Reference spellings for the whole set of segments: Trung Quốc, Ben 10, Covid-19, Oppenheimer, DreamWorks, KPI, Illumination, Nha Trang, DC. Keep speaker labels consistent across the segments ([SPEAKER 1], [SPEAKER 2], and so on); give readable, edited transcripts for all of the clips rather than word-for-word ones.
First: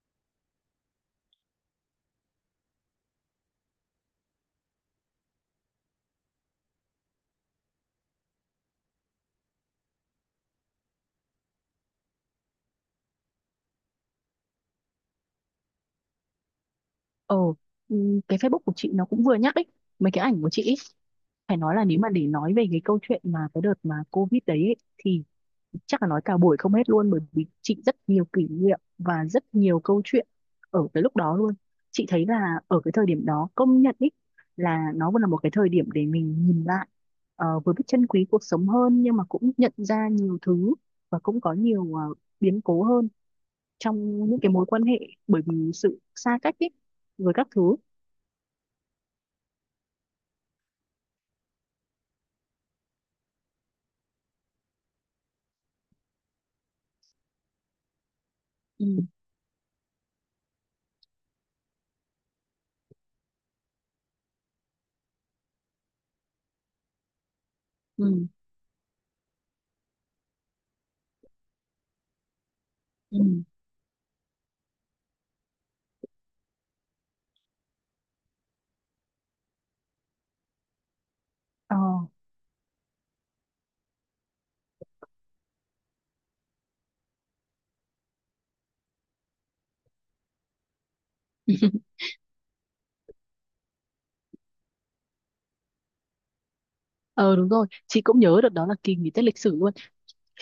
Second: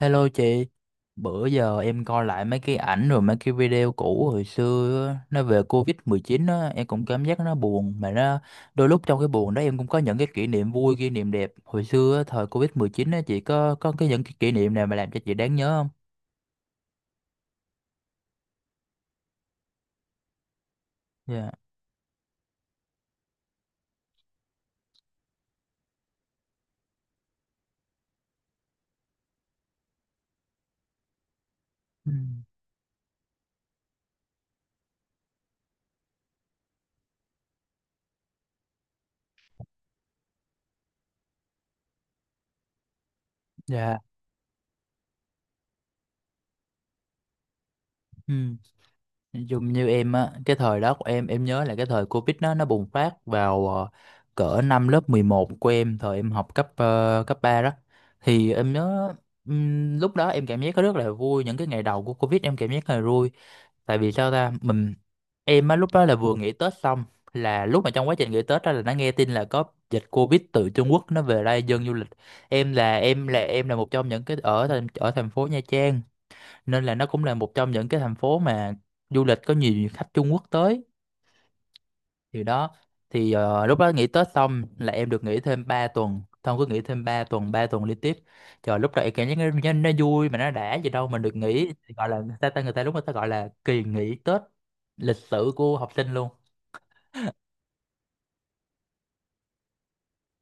[SPEAKER 1] Hello chị, bữa giờ em coi lại mấy cái ảnh rồi mấy cái video cũ hồi xưa á, nó về Covid-19 á, em cũng cảm giác nó buồn mà nó đôi lúc trong cái buồn đó em cũng có những cái kỷ niệm vui, kỷ niệm đẹp. Hồi xưa á, thời Covid-19 á chị có cái những cái kỷ niệm nào mà làm cho chị đáng nhớ không?
[SPEAKER 2] Ờ, cái Facebook của chị nó cũng vừa nhắc ấy, mấy cái ảnh của chị ấy.
[SPEAKER 1] Dạ.
[SPEAKER 2] Phải nói là nếu mà để nói về cái câu chuyện mà cái đợt mà Covid đấy ấy, thì chắc là nói cả buổi không hết luôn, bởi vì chị rất nhiều kỷ niệm và rất nhiều câu chuyện ở cái lúc đó luôn. Chị
[SPEAKER 1] Ừ.
[SPEAKER 2] thấy là ở cái thời điểm đó, công nhận ấy, là nó vẫn là một cái thời điểm để mình nhìn lại, vừa biết trân quý cuộc sống hơn nhưng mà cũng nhận ra nhiều thứ, và cũng có nhiều biến cố hơn
[SPEAKER 1] Dạ.
[SPEAKER 2] trong những cái mối quan hệ, bởi vì sự xa cách ấy với các thứ.
[SPEAKER 1] Ừ. Nói chung như em á, cái thời đó của em nhớ là cái thời Covid nó bùng phát vào cỡ năm lớp 11 của em, thời em học cấp 3 đó. Thì em
[SPEAKER 2] Ừ.
[SPEAKER 1] nhớ lúc đó em cảm giác rất là vui, những cái ngày đầu của Covid em cảm giác rất là vui. Tại vì sao ta em á lúc đó là vừa nghỉ Tết xong, là lúc mà trong
[SPEAKER 2] Ừ,
[SPEAKER 1] quá trình nghỉ Tết đó là đã nghe tin là có dịch Covid từ Trung Quốc nó về đây dân du lịch.
[SPEAKER 2] ừ.
[SPEAKER 1] Em là một trong những cái ở thành phố Nha Trang, nên là nó cũng là một trong những cái thành phố mà du lịch có nhiều khách Trung Quốc tới,
[SPEAKER 2] Ờ.
[SPEAKER 1] thì đó. Thì lúc đó nghỉ Tết xong là em được nghỉ thêm 3 tuần. Thông cứ nghỉ thêm 3 tuần, 3 tuần liên tiếp. Trời, lúc đó em cảm giác nó vui mà nó đã gì đâu, mình được nghỉ, gọi là người ta, ta người ta lúc người ta gọi là kỳ nghỉ Tết lịch sử của học sinh luôn.
[SPEAKER 2] Ờ đúng rồi, chị cũng nhớ được đó là kỳ nghỉ Tết lịch sử luôn.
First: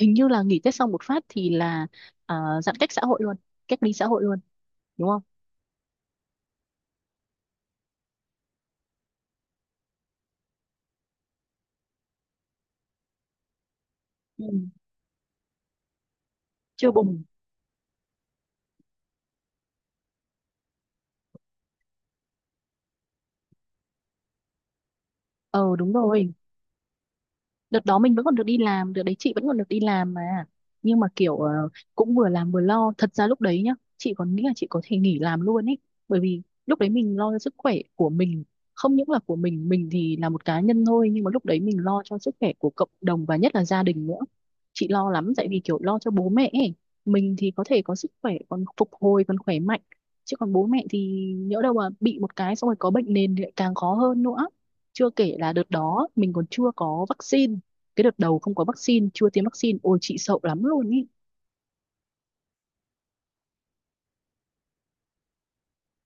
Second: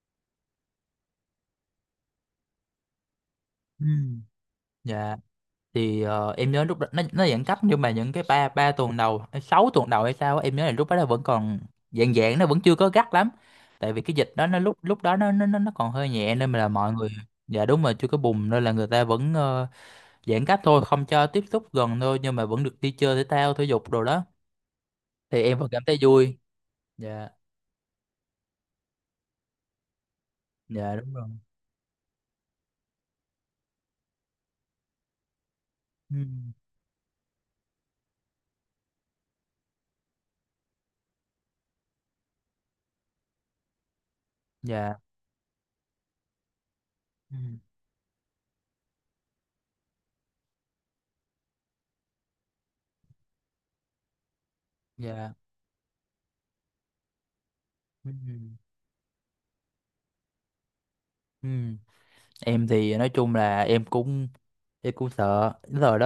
[SPEAKER 2] Hình như là nghỉ Tết xong một phát thì là, à, giãn cách xã hội luôn, cách
[SPEAKER 1] Ừ.
[SPEAKER 2] ly xã hội luôn, đúng
[SPEAKER 1] Dạ
[SPEAKER 2] không?
[SPEAKER 1] thì em nhớ lúc đó nó giãn cách, nhưng mà những cái ba ba tuần đầu hay sáu tuần đầu hay sao á, em nhớ là lúc đó nó vẫn còn dạng dạng nó vẫn chưa có gắt lắm, tại vì cái dịch
[SPEAKER 2] Ừ.
[SPEAKER 1] đó nó lúc lúc đó nó còn hơi nhẹ nên mà là
[SPEAKER 2] Chưa
[SPEAKER 1] mọi người.
[SPEAKER 2] bùng.
[SPEAKER 1] Dạ đúng rồi, chưa có bùng nên là người ta vẫn giãn cách thôi, không cho tiếp xúc gần thôi, nhưng mà vẫn được đi chơi thể thao thể dục đồ đó, thì em vẫn
[SPEAKER 2] Ờ
[SPEAKER 1] cảm
[SPEAKER 2] đúng
[SPEAKER 1] thấy
[SPEAKER 2] rồi,
[SPEAKER 1] vui. Dạ.
[SPEAKER 2] đợt đó mình vẫn còn được đi làm, đợt đấy chị vẫn còn được đi làm mà.
[SPEAKER 1] Dạ
[SPEAKER 2] Nhưng mà
[SPEAKER 1] đúng rồi.
[SPEAKER 2] kiểu cũng vừa làm vừa lo, thật ra lúc đấy nhá, chị còn nghĩ là chị có thể nghỉ làm luôn ấy,
[SPEAKER 1] Ừ.
[SPEAKER 2] bởi vì lúc đấy mình lo cho sức khỏe của mình. Không những là của mình thì là một cá nhân thôi, nhưng mà lúc đấy mình lo cho sức khỏe của cộng đồng và nhất là gia đình nữa. Chị
[SPEAKER 1] Dạ.
[SPEAKER 2] lo lắm, tại vì kiểu lo cho bố mẹ ấy. Mình
[SPEAKER 1] Ừ.
[SPEAKER 2] thì có thể có sức khỏe, còn phục hồi, còn khỏe mạnh, chứ còn bố mẹ thì nhỡ đâu mà bị một cái xong rồi có bệnh nền thì lại càng khó hơn nữa. Chưa
[SPEAKER 1] Dạ.
[SPEAKER 2] kể là đợt đó mình còn chưa có vaccine, cái
[SPEAKER 1] Ừ.
[SPEAKER 2] đợt đầu không có vaccine, chưa tiêm vaccine, ôi chị sợ lắm luôn ý.
[SPEAKER 1] Ừ. Em thì nói chung là em cũng sợ. Cái thời đó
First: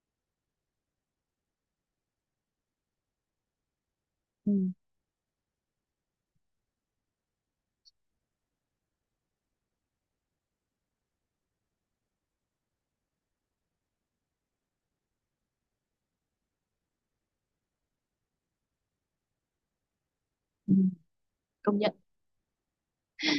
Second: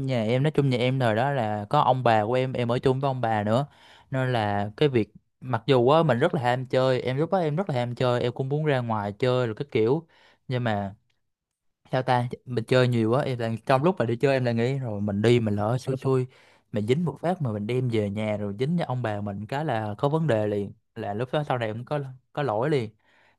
[SPEAKER 1] nhà em, nói chung nhà em thời đó là có ông bà của em ở chung với ông bà nữa, nên
[SPEAKER 2] Ừ.
[SPEAKER 1] là cái việc, mặc dù á mình rất là ham chơi, em lúc đó em rất là ham chơi, em cũng muốn ra ngoài chơi rồi cái kiểu, nhưng mà sao ta mình chơi nhiều quá. Em là trong lúc mà đi chơi em lại nghĩ rồi, mình đi mình lỡ xui xui mình dính một phát mà mình đem về nhà rồi dính cho ông bà mình cái là có vấn đề liền,
[SPEAKER 2] Ừ.
[SPEAKER 1] là lúc đó sau này
[SPEAKER 2] Công
[SPEAKER 1] em
[SPEAKER 2] nhận
[SPEAKER 1] có lỗi liền,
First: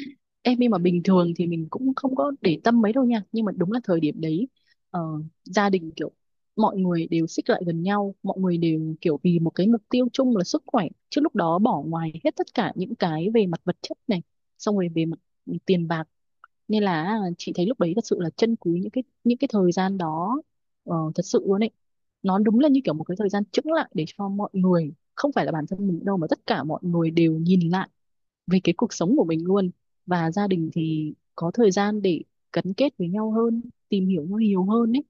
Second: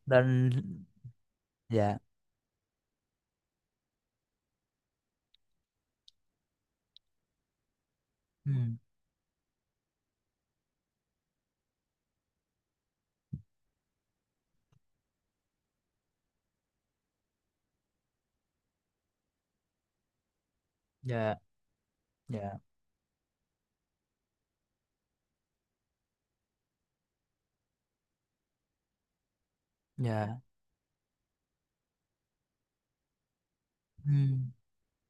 [SPEAKER 1] nên
[SPEAKER 2] em, nhưng mà bình thường thì mình cũng
[SPEAKER 1] dạ.
[SPEAKER 2] không có để tâm mấy đâu nha, nhưng mà đúng là thời điểm đấy, ờ, gia đình kiểu mọi người đều xích lại gần nhau, mọi
[SPEAKER 1] Ừ,
[SPEAKER 2] người đều kiểu vì một cái mục tiêu chung là sức khỏe, chứ lúc đó bỏ ngoài hết tất cả những cái về mặt vật chất này, xong rồi về mặt tiền bạc. Nên là à, chị thấy lúc đấy thật sự là trân quý những cái thời gian đó, thật
[SPEAKER 1] dạ.
[SPEAKER 2] sự luôn ấy. Nó
[SPEAKER 1] Dạ.
[SPEAKER 2] đúng là như kiểu một cái thời gian chững lại để cho mọi người, không phải là bản thân mình đâu, mà tất cả mọi người đều nhìn lại về cái cuộc sống của mình luôn. Và
[SPEAKER 1] Dạ.
[SPEAKER 2] gia đình thì có thời gian để gắn kết với nhau hơn, tìm
[SPEAKER 1] Ừ.
[SPEAKER 2] hiểu nhau nhiều hơn ấy,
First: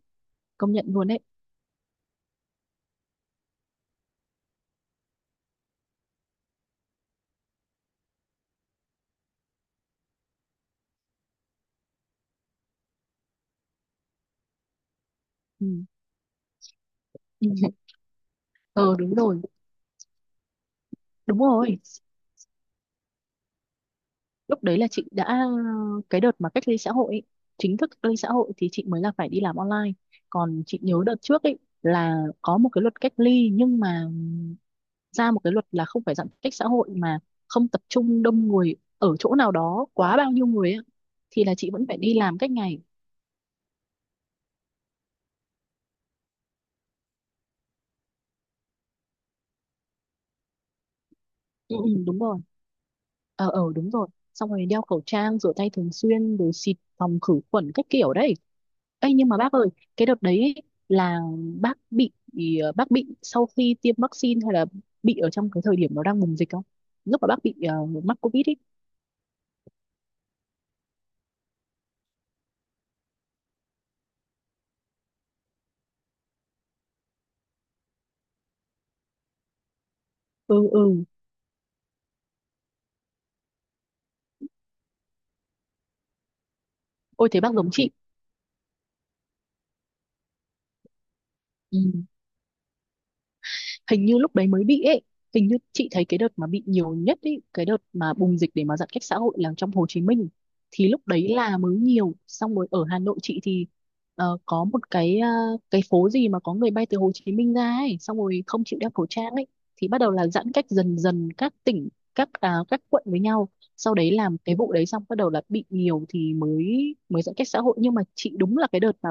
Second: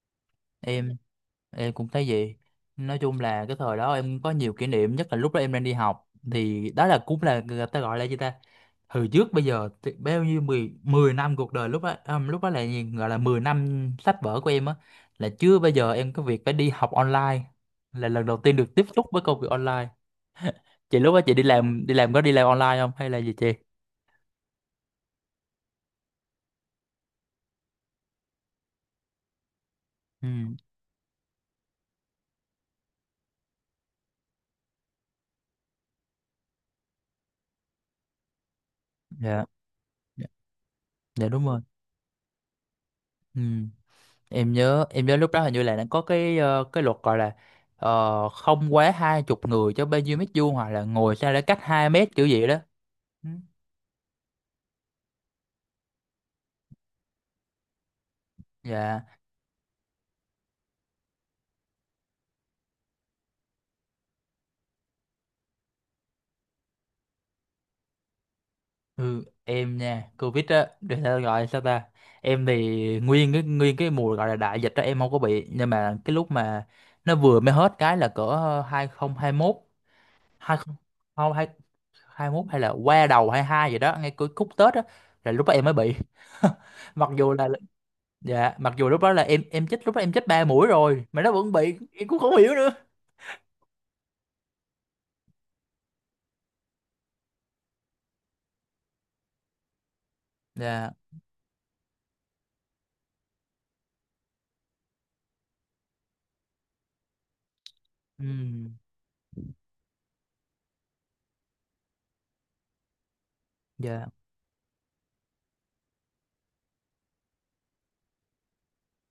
[SPEAKER 2] công nhận
[SPEAKER 1] Em
[SPEAKER 2] luôn ấy.
[SPEAKER 1] em cũng thấy vậy. Nói chung là cái thời đó em có nhiều kỷ niệm, nhất là lúc đó em đang đi học, thì đó là cũng là người ta gọi là gì ta? Hồi trước bây giờ thì bao nhiêu, 10 10 năm cuộc đời lúc đó, lúc đó là gì? Gọi là 10 năm sách vở của em á, là chưa
[SPEAKER 2] Ừ.
[SPEAKER 1] bao giờ em có việc phải đi học online, là lần đầu tiên được tiếp
[SPEAKER 2] Ờ
[SPEAKER 1] xúc
[SPEAKER 2] đúng
[SPEAKER 1] với công
[SPEAKER 2] rồi,
[SPEAKER 1] việc online. Chị lúc đó chị
[SPEAKER 2] đúng rồi,
[SPEAKER 1] đi làm có đi làm online không hay là gì chị?
[SPEAKER 2] lúc đấy là chị đã, cái đợt mà cách ly xã hội ấy, chính thức cách ly xã hội, thì chị mới là phải đi làm online.
[SPEAKER 1] Ừ.
[SPEAKER 2] Còn chị nhớ đợt trước ấy là có một cái luật cách ly, nhưng mà ra một cái luật là không phải giãn cách xã hội, mà không tập trung đông người ở chỗ
[SPEAKER 1] Dạ.
[SPEAKER 2] nào đó quá
[SPEAKER 1] Dạ
[SPEAKER 2] bao nhiêu người ấy,
[SPEAKER 1] dạ
[SPEAKER 2] thì
[SPEAKER 1] đúng
[SPEAKER 2] là
[SPEAKER 1] rồi.
[SPEAKER 2] chị vẫn phải đi làm cách ngày.
[SPEAKER 1] Ừ. Em nhớ lúc đó hình như là nó có cái luật gọi là ờ, không quá hai chục người cho bao nhiêu mét vuông, hoặc là ngồi sao để cách
[SPEAKER 2] Ừ,
[SPEAKER 1] hai
[SPEAKER 2] ừ,
[SPEAKER 1] mét
[SPEAKER 2] đúng
[SPEAKER 1] kiểu
[SPEAKER 2] rồi.
[SPEAKER 1] gì đó. Ừ,
[SPEAKER 2] Ờ, ờ, đúng rồi. Xong rồi đeo khẩu trang, rửa tay thường xuyên, rồi xịt phòng khử khuẩn các kiểu đấy.
[SPEAKER 1] dạ.
[SPEAKER 2] Ê, nhưng mà bác ơi, cái đợt đấy ấy, là bác bị bác bị sau khi tiêm vaccine, hay là bị ở trong cái thời điểm nó đang bùng dịch không? Lúc mà bác bị mắc Covid ấy.
[SPEAKER 1] Ừ, em nha covid á để sao gọi sao ta, em thì nguyên cái mùa gọi là đại dịch đó em không có bị, nhưng mà cái lúc mà nó vừa mới hết cái là cỡ 2021,
[SPEAKER 2] Ừ,
[SPEAKER 1] 20 không
[SPEAKER 2] ừ.
[SPEAKER 1] không hai, 21 hay là qua đầu 22 gì đó, ngay cuối khúc Tết á, là lúc đó em mới bị. Mặc
[SPEAKER 2] Ôi
[SPEAKER 1] dù
[SPEAKER 2] thế
[SPEAKER 1] là
[SPEAKER 2] bác giống chị.
[SPEAKER 1] dạ, mặc dù lúc đó là em chích lúc đó em chích ba mũi rồi mà nó vẫn bị,
[SPEAKER 2] Ừ.
[SPEAKER 1] em cũng không hiểu nữa.
[SPEAKER 2] Hình như lúc đấy mới bị ấy, hình như chị thấy cái đợt mà bị nhiều nhất ấy, cái đợt mà bùng dịch để mà giãn cách xã hội là trong Hồ Chí Minh, thì
[SPEAKER 1] Dạ.
[SPEAKER 2] lúc đấy là mới nhiều. Xong rồi ở Hà Nội, chị thì có một cái, cái phố gì mà có người bay từ Hồ Chí Minh ra ấy, xong
[SPEAKER 1] Ừ.
[SPEAKER 2] rồi không chịu đeo khẩu trang ấy, thì bắt đầu là giãn cách dần dần các tỉnh, các à, các quận với nhau. Sau
[SPEAKER 1] Dạ.
[SPEAKER 2] đấy làm cái vụ đấy xong, bắt đầu là bị nhiều, thì mới mới giãn cách xã hội. Nhưng mà chị đúng là cái đợt mà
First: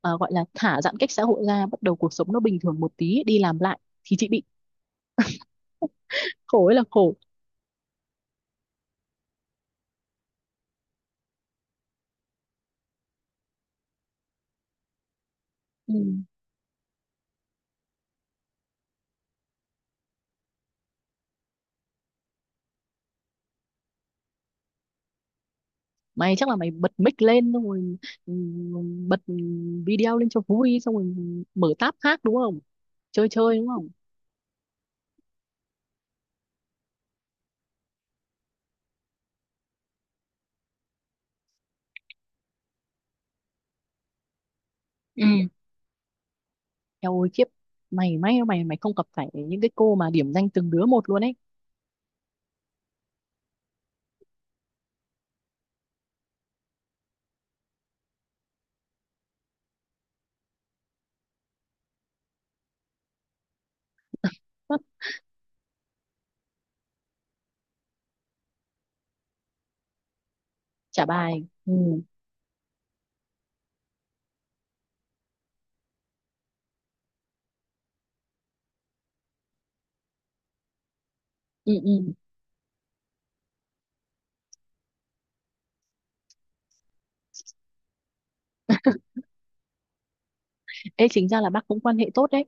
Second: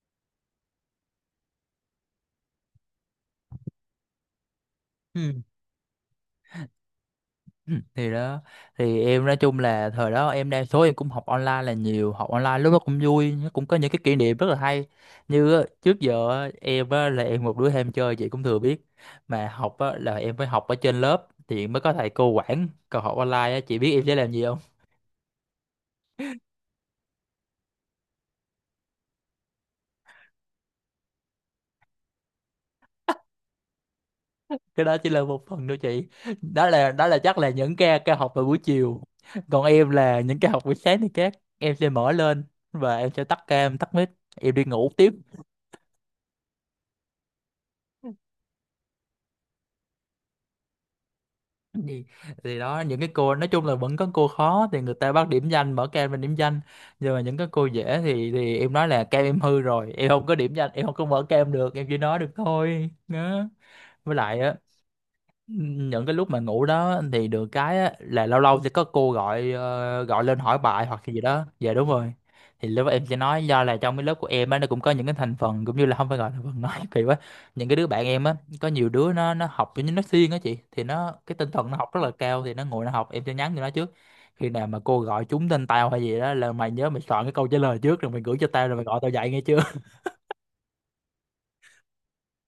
[SPEAKER 2] gọi là thả giãn cách xã hội ra, bắt đầu cuộc sống nó bình thường một tí, đi làm lại, thì chị bị,
[SPEAKER 1] Ừ.
[SPEAKER 2] khổ ấy là khổ.
[SPEAKER 1] Ừ. Thì đó, thì em nói chung là thời đó em đa số em cũng học online là nhiều, học online lúc đó cũng vui, nó cũng có những cái kỷ niệm rất là hay. Như á,
[SPEAKER 2] Ừ.
[SPEAKER 1] trước giờ á, em á, là em một đứa ham chơi chị cũng thừa biết, mà học á, là em phải học ở trên lớp thì mới có thầy cô quản, còn học online á, chị biết em sẽ làm gì.
[SPEAKER 2] Mày chắc là mày bật mic lên, xong rồi ừ, bật video lên cho vui, xong rồi mở tab khác đúng không, chơi chơi đúng không?
[SPEAKER 1] Cái đó chỉ là một phần thôi chị, đó là chắc là những ca ca học vào buổi chiều, còn em là những ca học buổi sáng thì các em sẽ mở lên và em sẽ tắt ca em tắt mic, em đi ngủ tiếp.
[SPEAKER 2] Ừ. Eo ôi khiếp, mày may mày mày không gặp phải những cái cô mà điểm danh từng đứa một luôn ấy.
[SPEAKER 1] Thì, thì đó, những cái cô nói chung là vẫn có cô khó thì người ta bắt điểm danh mở cam lên điểm danh, nhưng mà những cái cô dễ thì em nói là cam em hư rồi, em không có điểm danh, em không có mở cam được, em chỉ nói được thôi đó. Với lại á,
[SPEAKER 2] Hất,
[SPEAKER 1] những cái lúc mà ngủ đó thì được cái á, là lâu lâu sẽ có gọi lên hỏi bài hoặc
[SPEAKER 2] trả
[SPEAKER 1] cái gì đó.
[SPEAKER 2] bài, ừ.
[SPEAKER 1] Dạ đúng rồi. Thì lúc đó em sẽ nói, do là trong cái lớp của em á nó cũng có những cái thành phần, cũng như là không phải gọi là thành phần nói kỳ quá, những cái đứa bạn em á, có nhiều đứa nó học giống như nó siêng á chị, thì nó cái tinh thần
[SPEAKER 2] Ừ,
[SPEAKER 1] nó học rất là
[SPEAKER 2] ừ.
[SPEAKER 1] cao, thì nó ngồi nó học, em sẽ nhắn cho nó trước, khi nào mà cô gọi trúng tên tao hay gì đó là mày nhớ mày soạn cái câu trả lời trước rồi mày gửi cho tao rồi mày gọi tao dậy nghe chưa.
[SPEAKER 2] Ê, chính ra là bác cũng quan hệ tốt đấy,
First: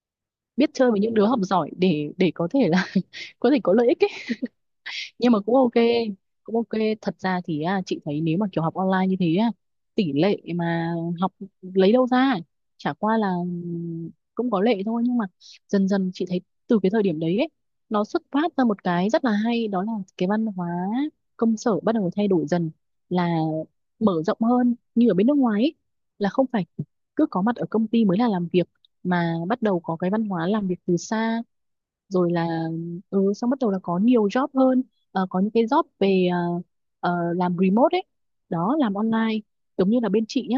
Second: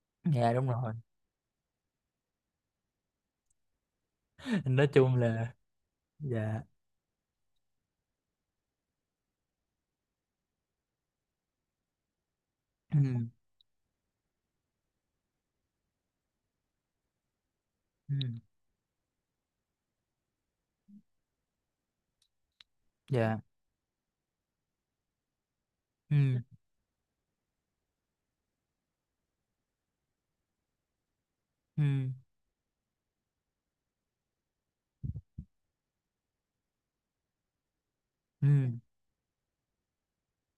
[SPEAKER 1] Dạ đúng
[SPEAKER 2] biết chơi
[SPEAKER 1] rồi,
[SPEAKER 2] với những đứa học giỏi để có thể là có thể có lợi ích.
[SPEAKER 1] nói chung
[SPEAKER 2] Nhưng mà
[SPEAKER 1] là
[SPEAKER 2] cũng ok, cũng
[SPEAKER 1] dạ.
[SPEAKER 2] ok. Thật ra thì à, chị thấy nếu mà kiểu học online như thế á, tỷ lệ mà học lấy đâu ra, chả qua
[SPEAKER 1] ừ,
[SPEAKER 2] là cũng có lệ thôi. Nhưng mà dần dần chị thấy, từ cái thời điểm đấy ấy, nó
[SPEAKER 1] ừ,
[SPEAKER 2] xuất phát ra một cái rất là hay, đó là cái văn hóa công sở bắt đầu thay đổi dần,
[SPEAKER 1] dạ.
[SPEAKER 2] là mở rộng hơn như ở bên nước ngoài ấy, là
[SPEAKER 1] ừ,
[SPEAKER 2] không phải cứ có mặt ở công ty mới là làm việc, mà bắt đầu có cái văn hóa làm việc từ xa,
[SPEAKER 1] ừ.
[SPEAKER 2] rồi là xong bắt đầu là có nhiều job hơn. Có những cái job về làm remote ấy,
[SPEAKER 1] Ừ,
[SPEAKER 2] đó, làm online. Giống như là bên chị nhá,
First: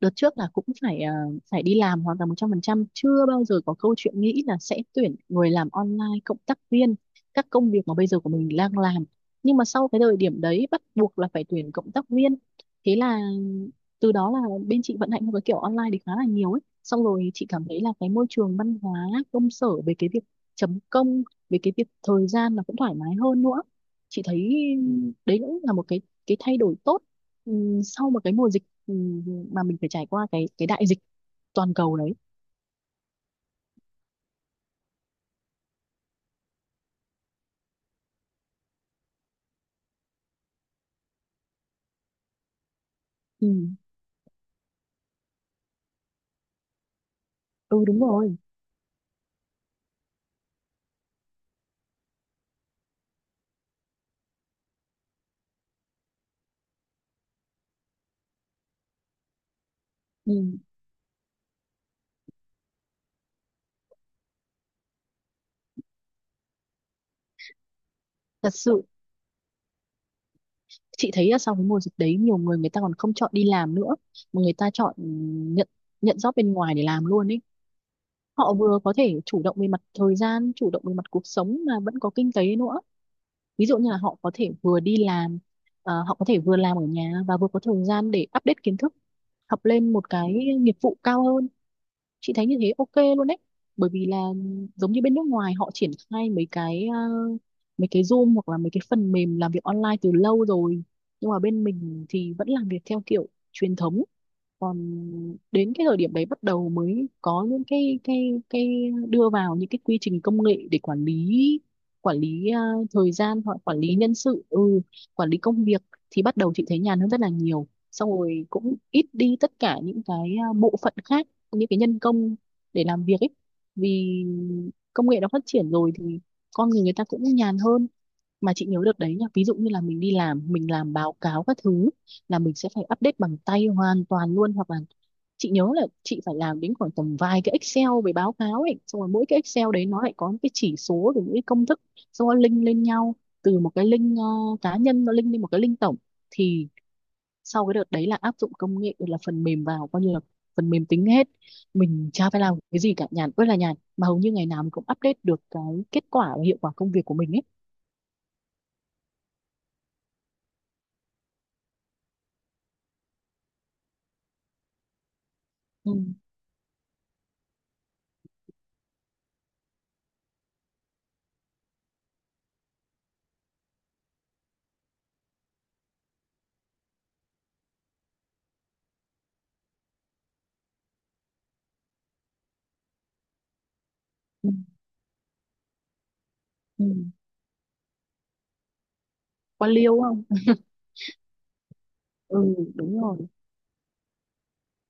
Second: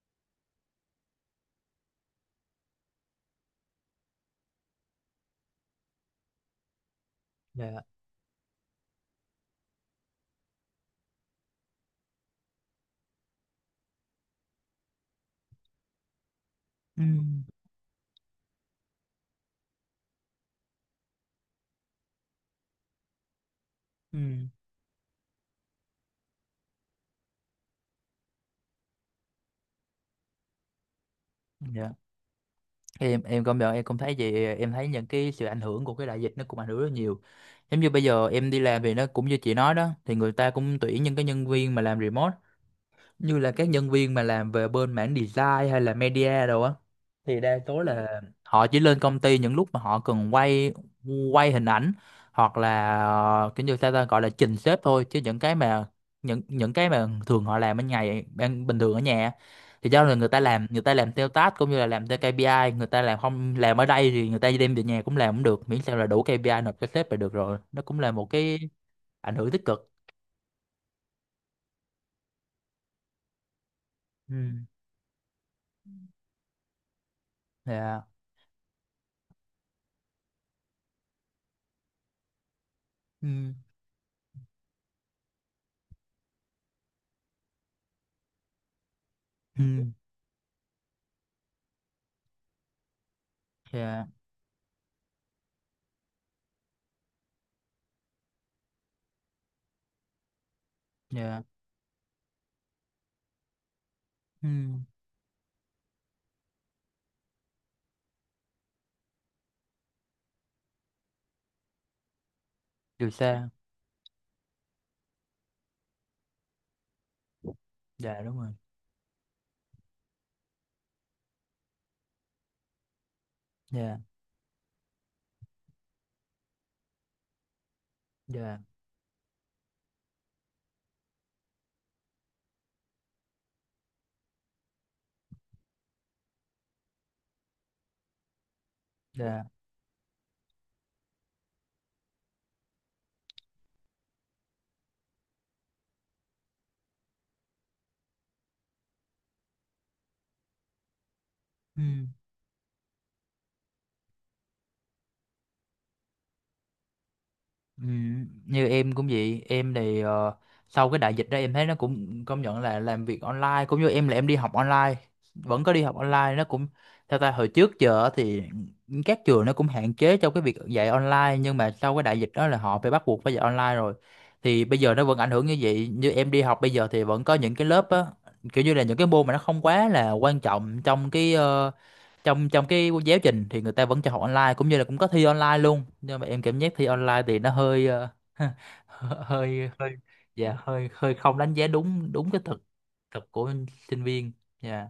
[SPEAKER 2] đợt trước là cũng phải đi làm hoàn toàn 100%, chưa bao giờ có câu chuyện nghĩ là sẽ tuyển người làm online, cộng tác viên các công
[SPEAKER 1] dạ.
[SPEAKER 2] việc mà bây giờ của mình đang làm. Nhưng mà sau cái thời điểm đấy bắt buộc là phải tuyển cộng tác viên, thế là từ đó là bên chị vận hành theo cái kiểu online thì khá là nhiều ấy.
[SPEAKER 1] Ừ,
[SPEAKER 2] Xong rồi chị cảm thấy là cái môi trường văn hóa công sở về cái việc chấm công, về cái việc thời gian là cũng thoải mái hơn nữa, chị
[SPEAKER 1] ừ,
[SPEAKER 2] thấy đấy cũng là một cái thay đổi tốt, sau một cái mùa dịch, mà mình phải trải qua cái đại dịch toàn
[SPEAKER 1] dạ.
[SPEAKER 2] cầu đấy.
[SPEAKER 1] Em công nhận em cũng thấy vậy, em thấy những cái sự ảnh hưởng của cái đại dịch nó cũng ảnh hưởng rất nhiều. Giống như bây giờ em đi làm thì nó cũng như chị nói đó, thì người ta cũng tuyển những cái nhân viên mà làm remote, như
[SPEAKER 2] Ừ,
[SPEAKER 1] là các nhân viên mà làm về bên mảng design hay là media đồ á, thì đa số Ừ.
[SPEAKER 2] ừ đúng
[SPEAKER 1] là
[SPEAKER 2] rồi.
[SPEAKER 1] họ chỉ lên công ty những lúc mà họ cần quay quay hình ảnh, hoặc là kiểu như sao ta gọi là trình xếp thôi, chứ những cái mà những cái mà thường họ làm ở bình thường ở nhà á, thì do là
[SPEAKER 2] Ừ.
[SPEAKER 1] người ta làm theo task cũng như là làm theo KPI, người ta làm không làm ở đây thì người ta đem về nhà cũng làm cũng được, miễn sao là đủ KPI nộp cho sếp là được rồi, nó cũng là một
[SPEAKER 2] Thật
[SPEAKER 1] cái
[SPEAKER 2] sự
[SPEAKER 1] ảnh hưởng tích cực.
[SPEAKER 2] chị thấy là sau cái mùa dịch đấy, nhiều người người ta còn không chọn đi làm nữa, mà người
[SPEAKER 1] Ừ.
[SPEAKER 2] ta chọn nhận nhận job bên ngoài để làm luôn ấy.
[SPEAKER 1] Yeah.
[SPEAKER 2] Họ vừa có thể chủ động về mặt thời gian, chủ động về mặt cuộc sống, mà vẫn có kinh tế nữa.
[SPEAKER 1] Ừ.
[SPEAKER 2] Ví dụ như là họ có thể vừa đi làm, họ có thể vừa làm ở nhà, và vừa có thời gian để update kiến thức, học
[SPEAKER 1] Ừ.
[SPEAKER 2] lên một cái nghiệp vụ cao hơn, chị thấy như thế ok luôn đấy. Bởi vì
[SPEAKER 1] Dạ.
[SPEAKER 2] là giống như bên nước ngoài, họ triển khai mấy cái, à, mấy cái Zoom hoặc là mấy cái phần mềm làm việc online từ lâu rồi, nhưng mà
[SPEAKER 1] Dạ.
[SPEAKER 2] bên mình thì vẫn làm việc theo kiểu truyền thống.
[SPEAKER 1] Ừ
[SPEAKER 2] Còn đến cái thời điểm đấy, bắt đầu mới có những cái cái đưa vào những cái quy trình công nghệ để quản lý, quản lý à,
[SPEAKER 1] từ
[SPEAKER 2] thời gian,
[SPEAKER 1] xa.
[SPEAKER 2] hoặc quản lý nhân sự, quản lý công việc, thì bắt đầu chị thấy nhàn hơn rất là nhiều. Xong
[SPEAKER 1] Dạ đúng
[SPEAKER 2] rồi
[SPEAKER 1] rồi.
[SPEAKER 2] cũng ít đi tất cả những cái, à, bộ phận khác, những cái nhân công để làm việc ấy.
[SPEAKER 1] Dạ.
[SPEAKER 2] Vì công nghệ nó phát triển rồi thì con người, người ta cũng nhàn hơn. Mà
[SPEAKER 1] Dạ.
[SPEAKER 2] chị nhớ được đấy nha, ví dụ như là mình đi làm, mình làm báo cáo các thứ, là mình sẽ phải update bằng tay hoàn toàn luôn. Hoặc là chị nhớ là chị phải làm đến khoảng tầm vài cái Excel về báo cáo ấy, xong rồi mỗi cái
[SPEAKER 1] Dạ.
[SPEAKER 2] Excel đấy nó lại có những cái chỉ số, rồi những cái công thức, xong rồi link lên nhau, từ một cái link cá nhân nó link lên một cái link tổng. Thì sau cái đợt đấy là áp dụng công nghệ, là phần mềm vào, coi như là phần mềm tính hết,
[SPEAKER 1] Ừ.
[SPEAKER 2] mình chả phải làm cái gì cả, nhàn ơi là nhàn, mà hầu như ngày nào mình cũng update được cái kết quả và hiệu quả công việc của mình ấy.
[SPEAKER 1] Ừ. Như em cũng vậy, em thì sau cái đại dịch đó em thấy nó cũng công nhận là làm việc online, cũng như em là em đi học online, vẫn có đi
[SPEAKER 2] Ừ.
[SPEAKER 1] học online nó cũng theo ta. Hồi trước giờ á thì các trường nó cũng hạn chế trong cái việc dạy online, nhưng mà sau cái đại dịch đó là họ phải bắt buộc phải dạy online rồi. Thì bây giờ nó vẫn ảnh hưởng như vậy, như em đi học bây giờ thì vẫn có những cái lớp á, kiểu như là những cái môn mà nó không quá là quan trọng trong trong trong cái giáo trình thì người ta vẫn cho học
[SPEAKER 2] Ừ.
[SPEAKER 1] online, cũng như là cũng có thi online luôn, nhưng mà em cảm giác thi
[SPEAKER 2] Ừ.
[SPEAKER 1] online thì nó hơi ờ, hơi
[SPEAKER 2] Quan
[SPEAKER 1] hơi
[SPEAKER 2] liêu không?
[SPEAKER 1] Dạ hơi hơi không đánh giá đúng đúng
[SPEAKER 2] Ừ,
[SPEAKER 1] cái thực
[SPEAKER 2] đúng rồi.
[SPEAKER 1] thực của sinh viên. Dạ.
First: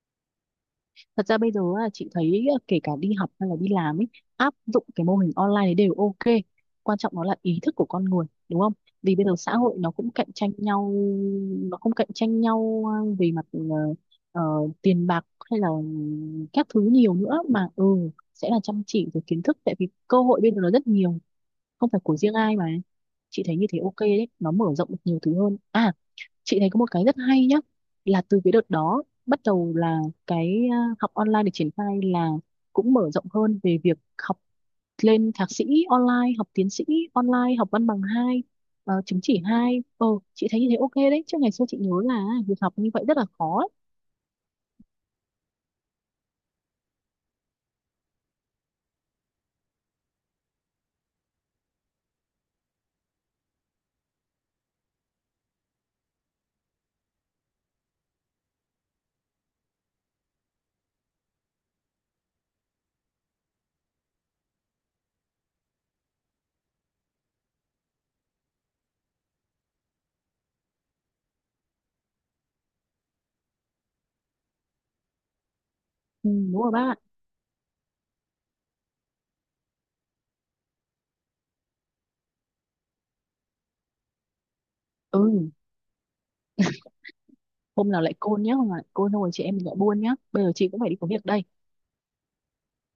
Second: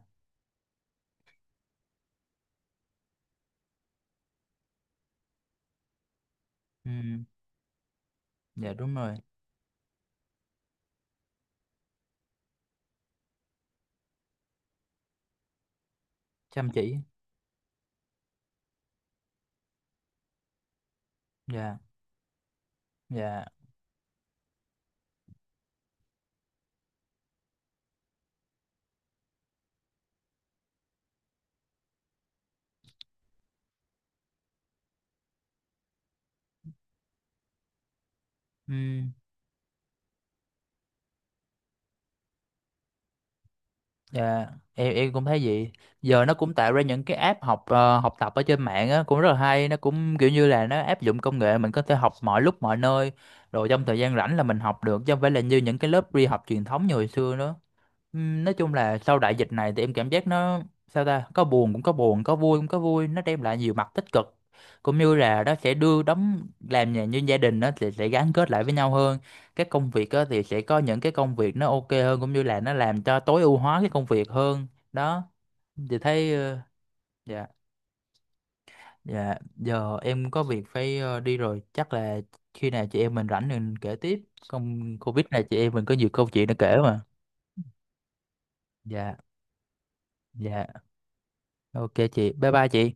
[SPEAKER 2] Thật ra bây giờ á, chị thấy á, kể cả đi học hay là đi làm ấy, áp dụng cái mô hình online đấy đều ok, quan trọng
[SPEAKER 1] Ừ,
[SPEAKER 2] nó là ý thức của con người, đúng
[SPEAKER 1] dạ
[SPEAKER 2] không?
[SPEAKER 1] đúng rồi,
[SPEAKER 2] Vì bây giờ xã hội nó cũng cạnh tranh nhau, nó không cạnh tranh nhau về mặt ờ, tiền bạc, hay là các
[SPEAKER 1] chăm
[SPEAKER 2] thứ
[SPEAKER 1] chỉ.
[SPEAKER 2] nhiều nữa, mà sẽ là chăm chỉ rồi kiến thức, tại vì cơ hội bây giờ nó rất nhiều,
[SPEAKER 1] Dạ.
[SPEAKER 2] không phải của riêng ai mà. Chị
[SPEAKER 1] Dạ.
[SPEAKER 2] thấy như thế ok đấy, nó mở rộng được nhiều thứ hơn à. Chị thấy có một cái rất hay nhá, là từ cái đợt đó bắt đầu là cái, à, học online được triển khai, là cũng mở rộng hơn về việc học, lên thạc sĩ online, học tiến sĩ online, học văn bằng hai,
[SPEAKER 1] Ừ.
[SPEAKER 2] chứng chỉ hai, chị thấy như thế ok đấy. Chứ ngày xưa chị nhớ là việc học như vậy rất là khó ấy.
[SPEAKER 1] Dạ, em cũng thấy vậy. Giờ nó cũng tạo ra những cái app học ờ, học tập ở trên mạng á cũng rất là hay, nó cũng kiểu như là nó áp dụng công nghệ, mình có thể học mọi lúc mọi nơi, rồi trong thời gian rảnh là mình học được, chứ không phải là như những cái lớp đi học truyền thống như hồi xưa nữa. Nói chung là sau đại dịch này thì em cảm giác nó, sao ta, có buồn cũng có buồn, có vui cũng có vui, nó đem lại nhiều mặt tích cực, cũng như là nó sẽ đưa đóng làm nhà, như gia đình nó sẽ gắn kết lại với nhau hơn. Các công việc á, thì sẽ có những cái công việc nó ok hơn, cũng như là nó làm cho tối ưu hóa cái công việc hơn đó. Thì
[SPEAKER 2] Ừ,
[SPEAKER 1] thấy ờ,
[SPEAKER 2] đúng rồi bác ạ.
[SPEAKER 1] dạ. Dạ giờ em có việc phải đi rồi, chắc là khi nào chị em mình rảnh mình kể tiếp, không Covid này
[SPEAKER 2] Ừ,
[SPEAKER 1] chị em mình có nhiều câu chuyện để kể mà.
[SPEAKER 2] hôm nào lại côn nhé, hôm nào lại côn
[SPEAKER 1] Dạ.
[SPEAKER 2] thôi, chị em mình lại buôn nhá, bây giờ
[SPEAKER 1] Dạ
[SPEAKER 2] chị cũng phải đi có việc đây.
[SPEAKER 1] ok chị, bye bye chị.